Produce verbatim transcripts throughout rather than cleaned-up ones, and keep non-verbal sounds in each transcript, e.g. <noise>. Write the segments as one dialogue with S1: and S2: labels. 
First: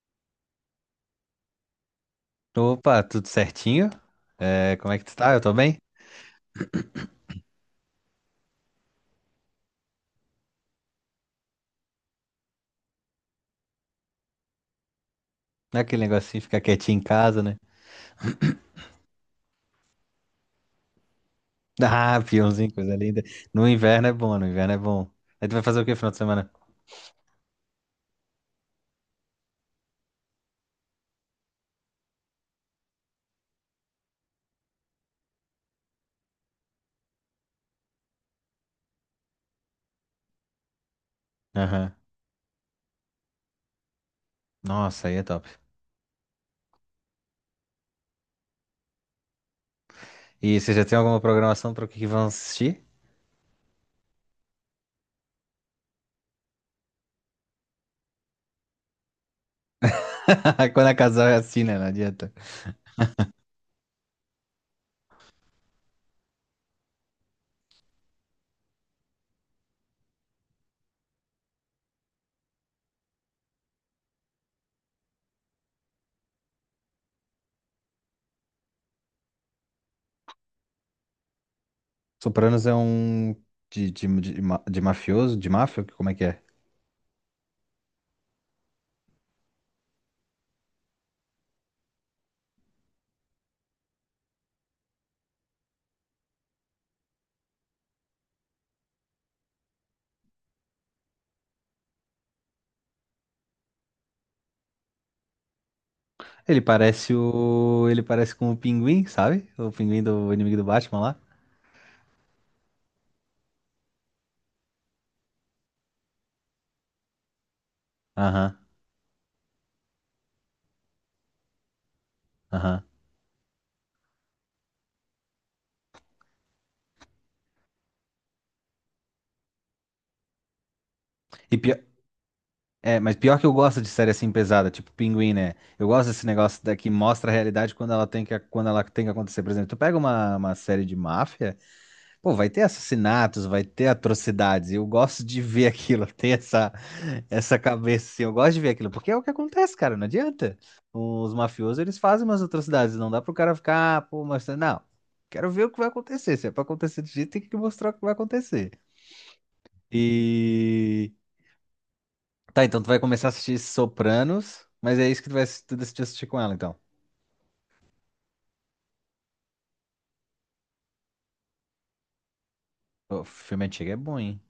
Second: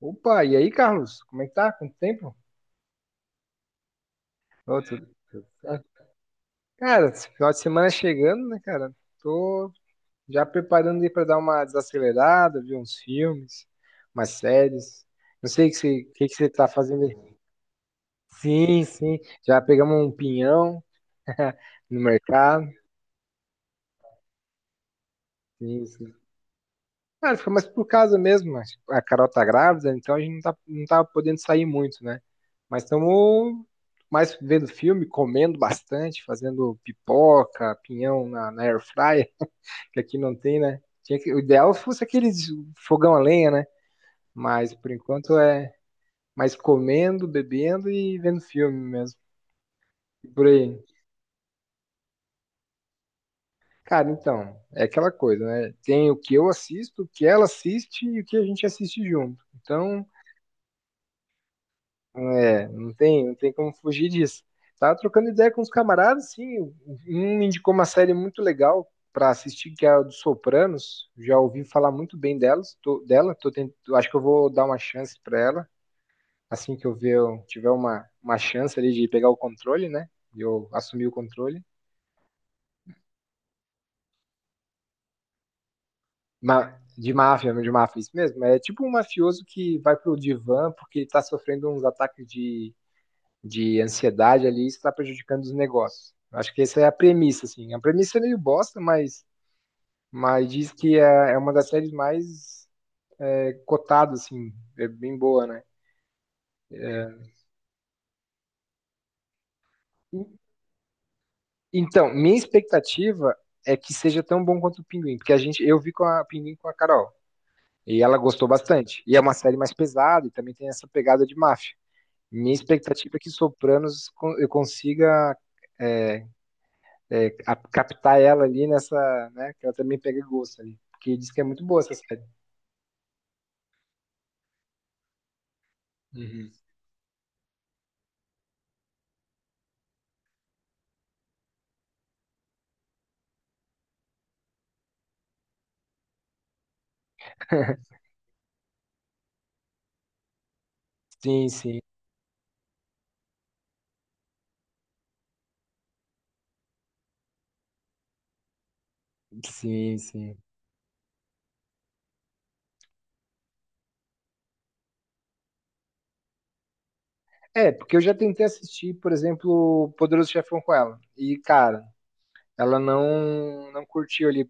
S1: Opa, e aí, Carlos? Como é que tá? Quanto tempo?
S2: Opa, tudo certinho? É,
S1: Ô,
S2: como é que
S1: tudo-
S2: tu tá? Eu
S1: tudo
S2: tô bem?
S1: certo. Cara, esse final de semana chegando, né, cara? Tô já preparando aí pra dar uma desacelerada, ver uns filmes, umas séries. Não sei o que
S2: Não é
S1: você,
S2: aquele
S1: o que que
S2: negocinho de
S1: você
S2: ficar
S1: tá
S2: quietinho em
S1: fazendo aí.
S2: casa, né?
S1: Sim, sim. Já pegamos um pinhão
S2: <laughs>
S1: no
S2: Ah,
S1: mercado.
S2: peãozinho, coisa linda. No inverno é bom, no inverno é bom. Aí tu vai fazer o
S1: Sim,
S2: que no final
S1: sim.
S2: de semana?
S1: Cara, fica mais por casa mesmo, mas a Carol tá grávida, então a gente não tá, não tá podendo sair muito, né? Mas estamos mais vendo filme, comendo bastante, fazendo pipoca, pinhão na, na air fryer, que aqui não tem, né? Tinha que, o ideal
S2: Aham.
S1: fosse aqueles fogão a lenha, né? Mas por
S2: Nossa, aí é
S1: enquanto
S2: top.
S1: é mais comendo, bebendo e vendo filme mesmo. E por
S2: E você
S1: aí.
S2: já tem alguma programação para o que que vão assistir?
S1: Cara, então, é aquela coisa, né? Tem o que eu assisto, o que ela assiste e o que a gente assiste junto. Então,
S2: <laughs> Quando é casal é assim, né? Não adianta.
S1: é, não tem, não tem como fugir disso. Tava trocando ideia com os camaradas, sim. Um me indicou uma série muito legal para assistir, que é a dos Sopranos. Já ouvi falar muito bem delas, tô- dela. Tô tent- acho que eu vou dar uma chance para ela. Assim que eu ver, eu tiver uma, uma chance ali de pegar o controle, né? De eu assumir o controle.
S2: Sopranos é um de, de, de, ma- de mafioso, de máfia? Como é que é?
S1: Ma- de máfia, de máfia, isso mesmo. É tipo um mafioso que vai pro divã porque tá sofrendo uns ataques de de ansiedade ali, isso está prejudicando os negócios. Acho que essa é a premissa, assim. A premissa é meio bosta, mas, mas diz que é, é uma das séries mais, é, cotadas, assim, é bem boa, né?
S2: Ele parece
S1: É,
S2: o. Ele parece com o Pinguim, sabe? O Pinguim do inimigo do Batman lá.
S1: então, minha expectativa é que seja tão bom quanto o Pinguim, porque a gente, eu vi com a Pinguim com a Carol e ela gostou
S2: Aham,
S1: bastante. E é uma série mais pesada e também tem essa pegada de máfia. Minha
S2: aham.
S1: expectativa é que Sopranos con- eu consiga, é, é, a- captar ela ali nessa, né? Que ela também pega gosto ali. Porque diz que é
S2: E
S1: muito
S2: pior.
S1: boa essa série.
S2: É, mas pior que eu gosto de série assim pesada, tipo Pinguim, né? Eu gosto desse
S1: Uhum.
S2: negócio da, que mostra a realidade quando ela tem que, quando ela tem que acontecer. Por exemplo, tu pega uma, uma série de máfia, pô, vai ter assassinatos, vai ter atrocidades. e Eu gosto de ver <laughs> aquilo, ter essa, essa
S1: <laughs>
S2: cabeça assim. Eu gosto de ver aquilo, porque é o que acontece, cara, não adianta. Os
S1: Sim,
S2: mafiosos,
S1: sim,
S2: eles fazem umas atrocidades, não dá pro cara ficar, ah, pô, mas não. Quero ver o que vai acontecer. Se é pra acontecer de jeito, tem que mostrar o que vai acontecer.
S1: sim, sim.
S2: E Tá, então tu vai começar a assistir Sopranos, mas é isso que tu vai assis- tu decidiu assistir com ela, então.
S1: É, porque eu já tentei assistir, por exemplo, Poderoso Chefão com ela. E, cara, ela
S2: O filme
S1: não, não
S2: antigo é bom,
S1: curtiu
S2: hein?
S1: ali.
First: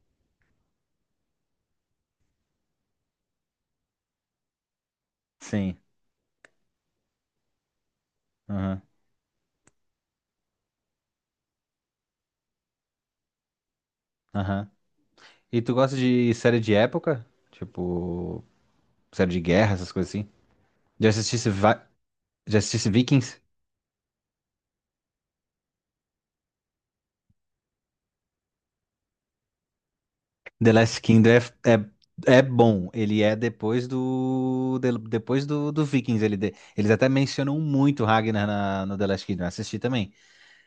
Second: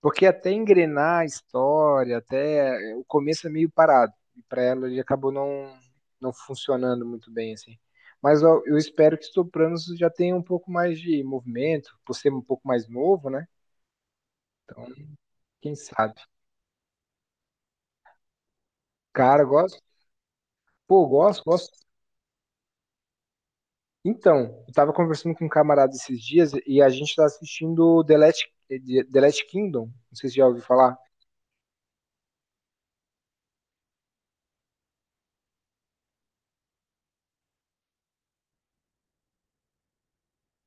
S1: Porque até engrenar a história, até o começo é meio parado. E pra ela ele acabou não,
S2: Sim.
S1: não funcionando muito bem, assim. Mas eu, eu
S2: Aham.
S1: espero que Sopranos já tenha um pouco mais de movimento, por ser um pouco mais novo, né?
S2: Aham.
S1: Então,
S2: E tu
S1: quem
S2: gosta
S1: sabe?
S2: de série de época? Tipo, série de
S1: Cara, eu
S2: guerra,
S1: gosto.
S2: essas coisas assim?
S1: Pô, eu
S2: Já
S1: gosto,
S2: assistisse,
S1: gosto.
S2: Va- Já assistisse Vikings?
S1: Então, eu tava conversando com um camarada esses dias e a gente tá assistindo The Last, The Last Kingdom. Não sei se já ouviu
S2: The
S1: falar.
S2: Last Kingdom é, é, é bom. Ele é depois do. De- Depois do, do Vikings. Ele, de- Eles até mencionam muito Ragnar na- no The Last Kingdom. Eu assisti também.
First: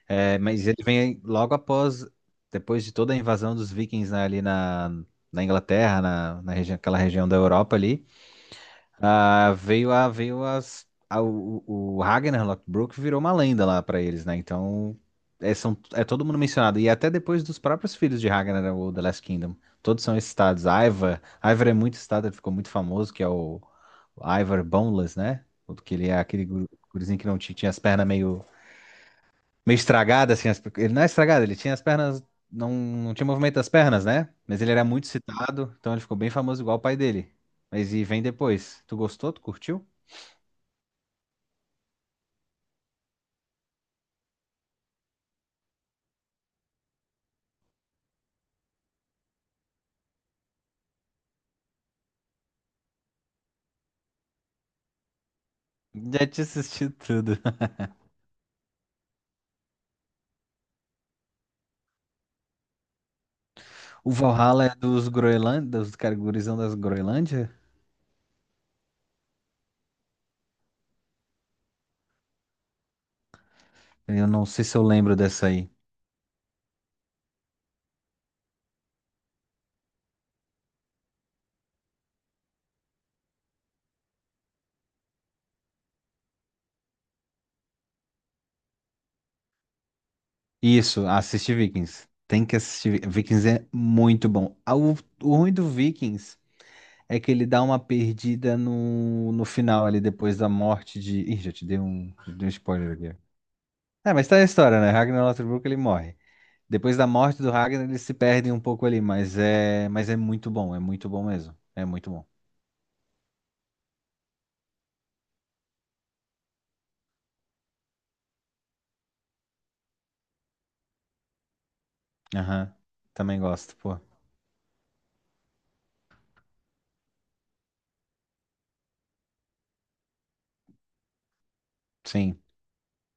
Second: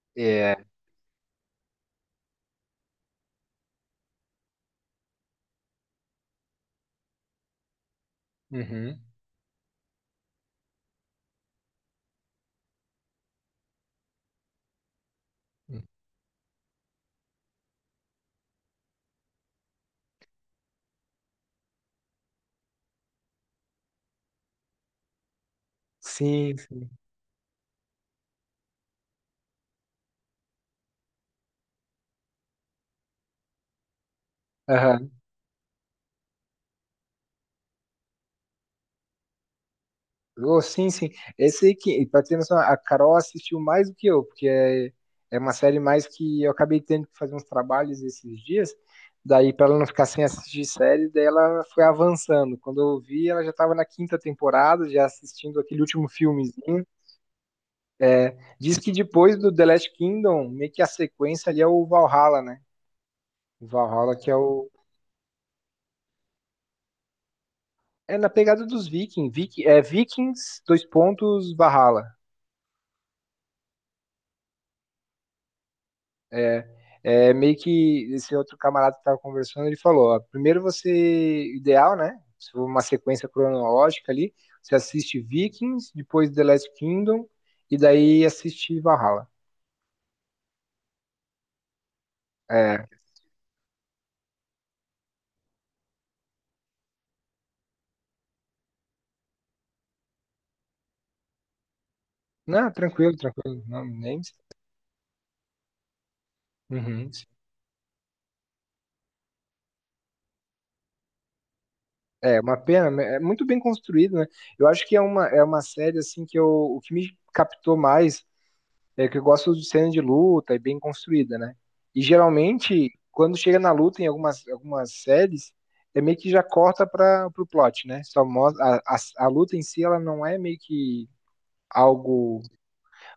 S2: É,
S1: É.
S2: mas ele vem logo após, depois de toda a invasão dos vikings, né, ali na, na Inglaterra, na, na região, aquela região da Europa ali,
S1: Uhum.
S2: ah, veio a, veio as, a- o, o Ragnar Lothbrok virou uma lenda lá pra eles, né? Então, é, são, é todo mundo mencionado. E até depois dos próprios filhos de Ragnar, né, o The Last Kingdom. Todos são esses estados. Ivar, Ivar é muito estado, ele ficou muito famoso, que é o, o Ivar Boneless, né? O Que ele é aquele
S1: Sim,
S2: guru-
S1: sim.
S2: gurizinho que não tinha tinha as pernas meio meio estragado, assim. as- Ele não é estragado, ele tinha as pernas. Não, não tinha movimento das pernas, né? Mas ele era muito citado, então ele ficou bem famoso igual o pai dele. Mas e vem depois. Tu gostou? Tu curtiu?
S1: Oh, sim, sim. Esse aí que, pra ter noção, a Carol assistiu mais do que eu, porque é, é uma série mais que eu acabei tendo que fazer uns trabalhos esses dias. Daí, pra ela não ficar sem assistir série, daí ela foi avançando. Quando eu vi, ela já estava na quinta temporada, já assistindo aquele último
S2: Já te
S1: filmezinho.
S2: assisti tudo. <laughs>
S1: Diz que depois do The Last Kingdom, meio que a sequência ali é o Valhalla, né? O
S2: O
S1: Valhalla que é
S2: Valhalla
S1: o.
S2: é dos Groenlândia, dos cara, gurizão das Groenlândia?
S1: É na pegada dos Vikings. Viking, é Vikings, dois pontos, Valhalla.
S2: Eu não sei se eu lembro dessa aí.
S1: É, é meio que esse outro camarada que tava conversando, ele falou, ó, primeiro você, ideal, né? Se for uma sequência cronológica ali, você assiste Vikings, depois The Last Kingdom, e daí assiste Valhalla.
S2: Isso, assisti Vikings. Tem que
S1: É,
S2: assistir. Vi- Vikings é muito bom. Ah, O, o ruim do Vikings é que ele dá uma perdida no, no final ali, depois da morte de. Ih, já te dei um, já te dei um
S1: não,
S2: spoiler
S1: tranquilo,
S2: aqui.
S1: tranquilo, não,
S2: É,
S1: nem...
S2: mas tá a história, né? Ragnar Lothbrok, ele morre. Depois da
S1: Uhum.
S2: morte do Ragnar, eles se perdem um pouco ali, mas é, mas é muito bom, é muito bom mesmo. É muito bom.
S1: É, uma pena, né, é muito bem construído, né? Eu acho que é uma, é uma série, assim, que eu, o que me captou mais, é que eu gosto de cena de luta e bem construída, né? E
S2: Aham.
S1: geralmente, quando
S2: Também
S1: chega na
S2: gosto, pô.
S1: luta em algumas, algumas séries, é meio que já corta para o plot, né? Só mostra, a, a, a luta em si, ela não é meio que
S2: Sim.
S1: algo,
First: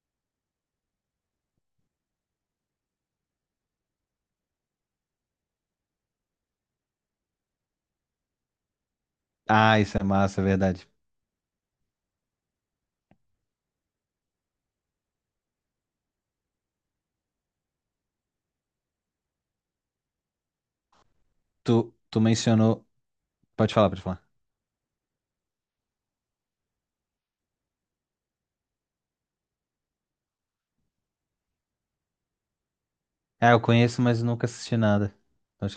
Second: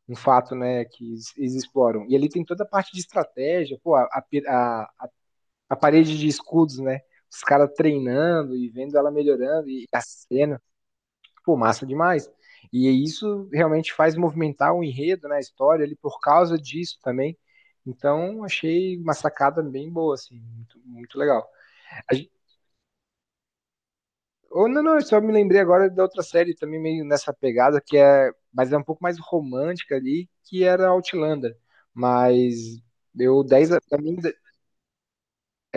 S1: um fato, né, que eles eles exploram. E ali tem toda a parte de estratégia, pô, a, a, a- a parede de escudos, né? Os caras treinando e vendo ela melhorando
S2: Ah,
S1: e
S2: isso
S1: a
S2: é massa, é
S1: cena,
S2: verdade.
S1: pô, massa demais. E isso realmente faz movimentar o enredo, né, a história ali por causa disso também. Então, achei uma sacada bem boa, assim, muito, muito legal.
S2: Tu,
S1: A
S2: tu
S1: gen-
S2: mencionou. Pode falar, pode falar.
S1: ou não, não, eu só me lembrei agora da outra série também meio nessa pegada, que é, mas é um pouco mais romântica ali, que era Outlander. Mas eu
S2: Ah, eu
S1: dez a- pra
S2: conheço,
S1: mim,
S2: mas nunca assisti nada.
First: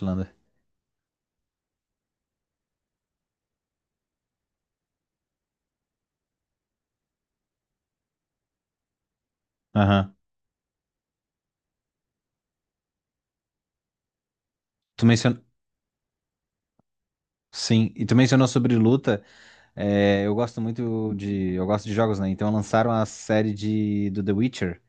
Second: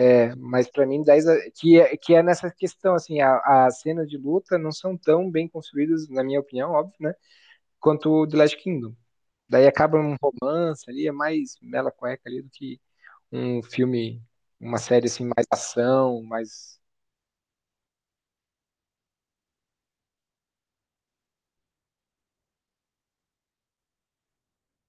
S1: é, mas para mim dez a- que é, que é nessa questão assim, a- as cenas de luta não são tão bem construídas, na minha opinião, óbvio, né? Quanto o The Last Kingdom. Daí acaba
S2: Aham.
S1: um romance ali, é mais mela cueca ali do que um filme, uma
S2: Tu
S1: série assim,
S2: mencionou.
S1: mais ação, mais.
S2: Sim, e tu mencionou sobre luta. É, eu gosto muito de. Eu gosto de jogos, né? Então lançaram a série de do The Witcher.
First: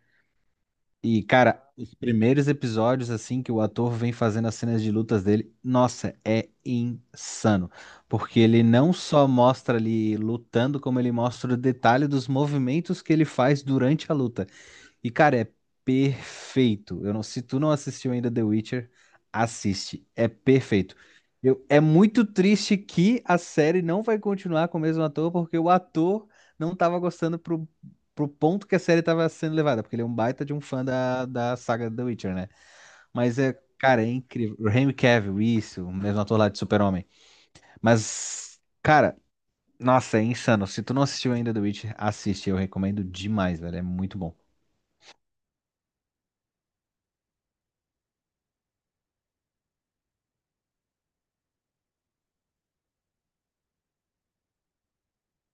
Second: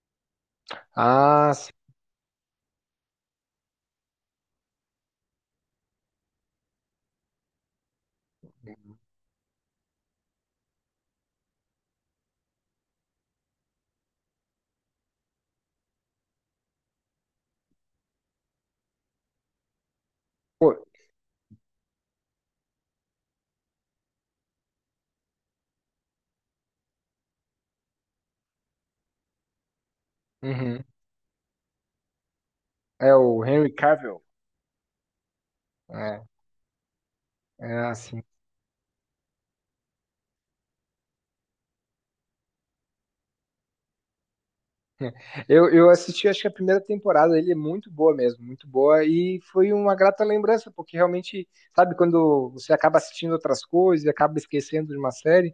S2: E,
S1: Ah,
S2: cara,
S1: sim.
S2: os primeiros episódios, assim, que o ator vem fazendo as cenas de lutas dele, nossa, é insano. Porque ele não só mostra ali lutando, como ele mostra o detalhe dos movimentos que ele faz durante a luta. E, cara, é perfeito. Eu não, se tu não assistiu ainda The Witcher, assiste. É perfeito. Eu- é muito triste que a série não vai continuar com o mesmo ator, porque o ator não tava gostando pro, pro ponto que a série tava sendo levada, porque ele é um baita de um
S1: Uhum.
S2: fã da, da saga The Witcher, né?
S1: É
S2: Mas
S1: o
S2: é,
S1: Henry
S2: cara, é
S1: Cavill.
S2: incrível. O Henry Cavill, isso, o mesmo
S1: É,
S2: ator lá de Super-Homem.
S1: é assim. <laughs>
S2: Mas, cara, nossa, é insano. Se tu não assistiu ainda The Witcher, assiste. Eu recomendo demais, velho. É muito bom.
S1: Eu, eu assisti, acho que a primeira temporada, ele é muito boa mesmo, muito boa, e foi uma grata lembrança, porque realmente, sabe, quando você acaba assistindo outras coisas, acaba esquecendo de uma série.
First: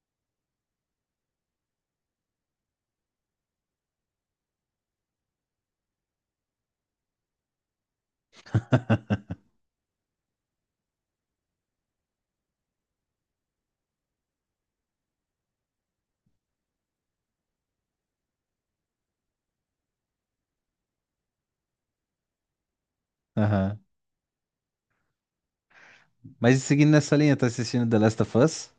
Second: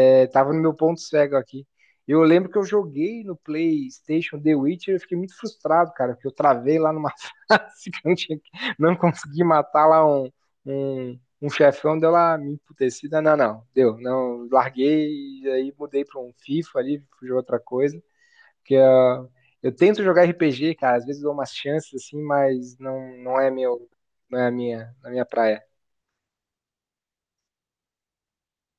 S1: É, tava no meu ponto cego aqui. Eu lembro que eu joguei no PlayStation The Witcher e eu fiquei muito frustrado, cara, porque eu travei lá numa <laughs> fase que eu não, tinha, não consegui matar lá um, um, um chefão, deu lá me emputecida. Não, não, deu. Não, larguei e aí mudei pra um FIFA ali, fui jogar outra coisa. Porque uh, eu tento jogar R P G, cara, às vezes dou umas chances assim, mas não, não é
S2: Aham.
S1: meu, não é a minha, a minha praia.
S2: Mas seguindo nessa linha, tá assistindo The Last of Us? O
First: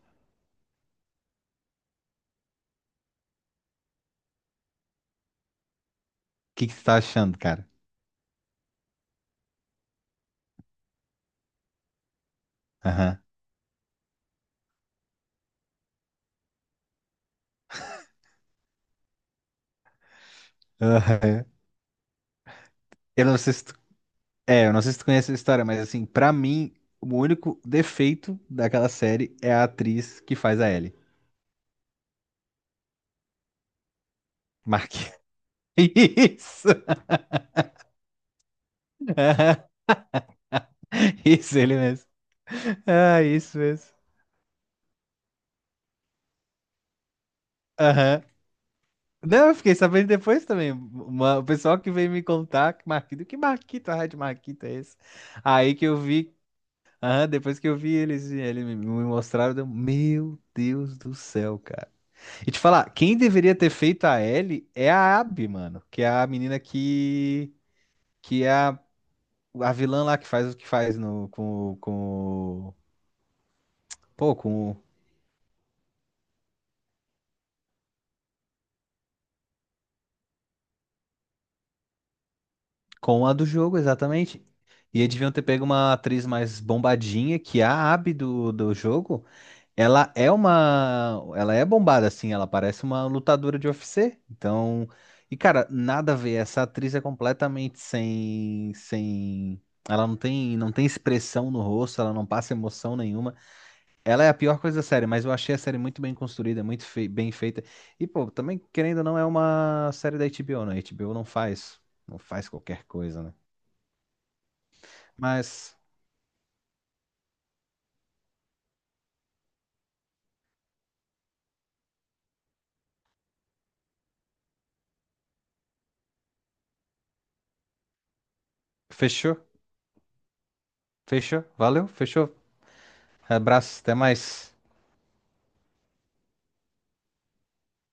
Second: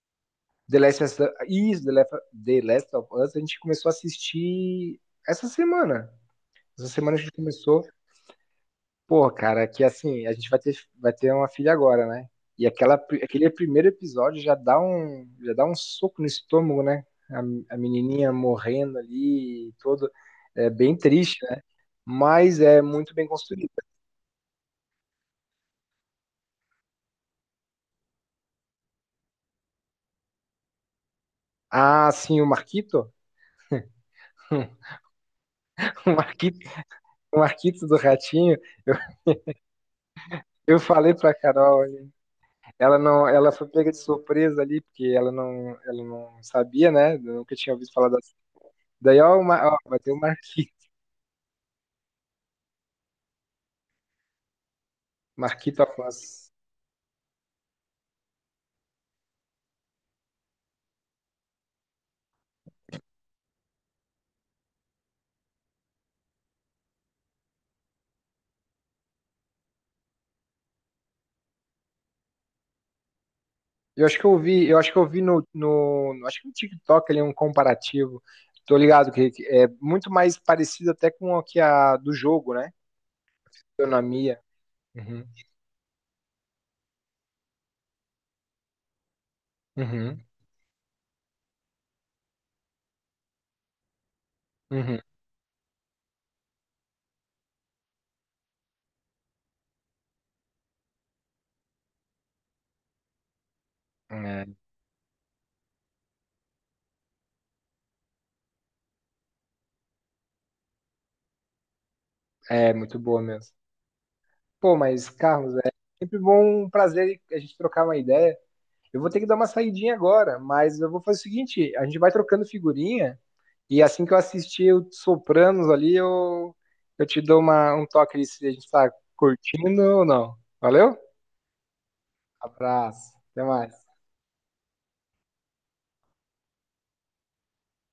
S1: The Last of Us, isso, The Last, The Last of Us, a gente começou a assistir essa semana.
S2: que que tu
S1: Essa
S2: tá
S1: semana a gente
S2: achando, cara?
S1: começou. Pô, cara, que assim, a gente vai ter, vai ter uma filha agora, né? E aquela,
S2: Aham.
S1: aquele primeiro episódio já dá um, já dá um soco no estômago, né? A, a menininha morrendo ali, todo. É bem triste,
S2: Aham.
S1: né? Mas é muito
S2: Eu
S1: bem
S2: não sei se
S1: construída.
S2: tu... É, eu não sei se tu conhece a história, mas assim, pra mim, o único defeito daquela série é a atriz que faz a Ellie.
S1: Ah, sim, o Marquito.
S2: Mark.
S1: <laughs> O
S2: <laughs>
S1: Marquito,
S2: Isso!
S1: o Marquito do Ratinho. Eu,
S2: Aham.
S1: eu falei pra
S2: Isso, ele
S1: Carol.
S2: mesmo.
S1: Ela
S2: Ah,
S1: não, ela
S2: isso
S1: foi
S2: mesmo.
S1: pega de surpresa ali, porque ela não, ela não sabia, né? Nunca tinha ouvido falar da.
S2: Aham.
S1: Daí, ó, o
S2: Não, eu
S1: Ma-
S2: fiquei
S1: ó, vai
S2: sabendo
S1: ter o
S2: depois também.
S1: Marquito,
S2: Uma- o pessoal que veio me contar, que Marquito, que Marquito, a Red Marquito é esse?
S1: <laughs>
S2: Aí
S1: Marquito
S2: que eu vi.
S1: Afonso.
S2: Ah, depois que eu vi eles, eles me me mostraram, deu- meu Deus do céu, cara. E te falar, quem deveria ter feito a Ellie é a Abby, mano, que é a menina que que é a, a vilã lá que faz o que faz no com o- com o-
S1: Eu acho que
S2: pô,
S1: eu vi,
S2: com o-
S1: eu acho que eu vi no, no, no- acho que no TikTok ali um comparativo. Tô ligado que que é muito mais parecido até com o que a do jogo, né?
S2: com a do jogo,
S1: Economia.
S2: exatamente. E eles
S1: Uhum,
S2: deviam ter pego uma atriz mais bombadinha que é a Abby do, do jogo. Ela
S1: uhum,
S2: é uma. Ela é bombada, assim. Ela parece uma lutadora de U F C. Então.
S1: uhum.
S2: E, cara, nada a ver. Essa atriz é completamente sem. Sem. Ela não tem, não tem expressão no rosto, ela não passa emoção nenhuma. Ela é a
S1: É,
S2: pior coisa da série, mas eu achei a série muito bem construída, muito fei- bem feita. E, pô, também, querendo ou não, é uma série da H B O, né? A H B O não faz, não faz
S1: é
S2: qualquer
S1: muito boa
S2: coisa, né?
S1: mesmo. Pô, mas Carlos, é
S2: Mas,
S1: sempre bom, um prazer a gente trocar uma ideia. Eu vou ter que dar uma saidinha agora, mas eu vou fazer o seguinte: a gente vai trocando figurinha e assim que eu assistir o Sopranos ali, eu, eu te dou uma, um toque ali se a gente tá
S2: fechou?
S1: curtindo ou não. Valeu?
S2: Fechou? Valeu? Fechou?
S1: Abraço, até mais.
S2: Abraço, até mais.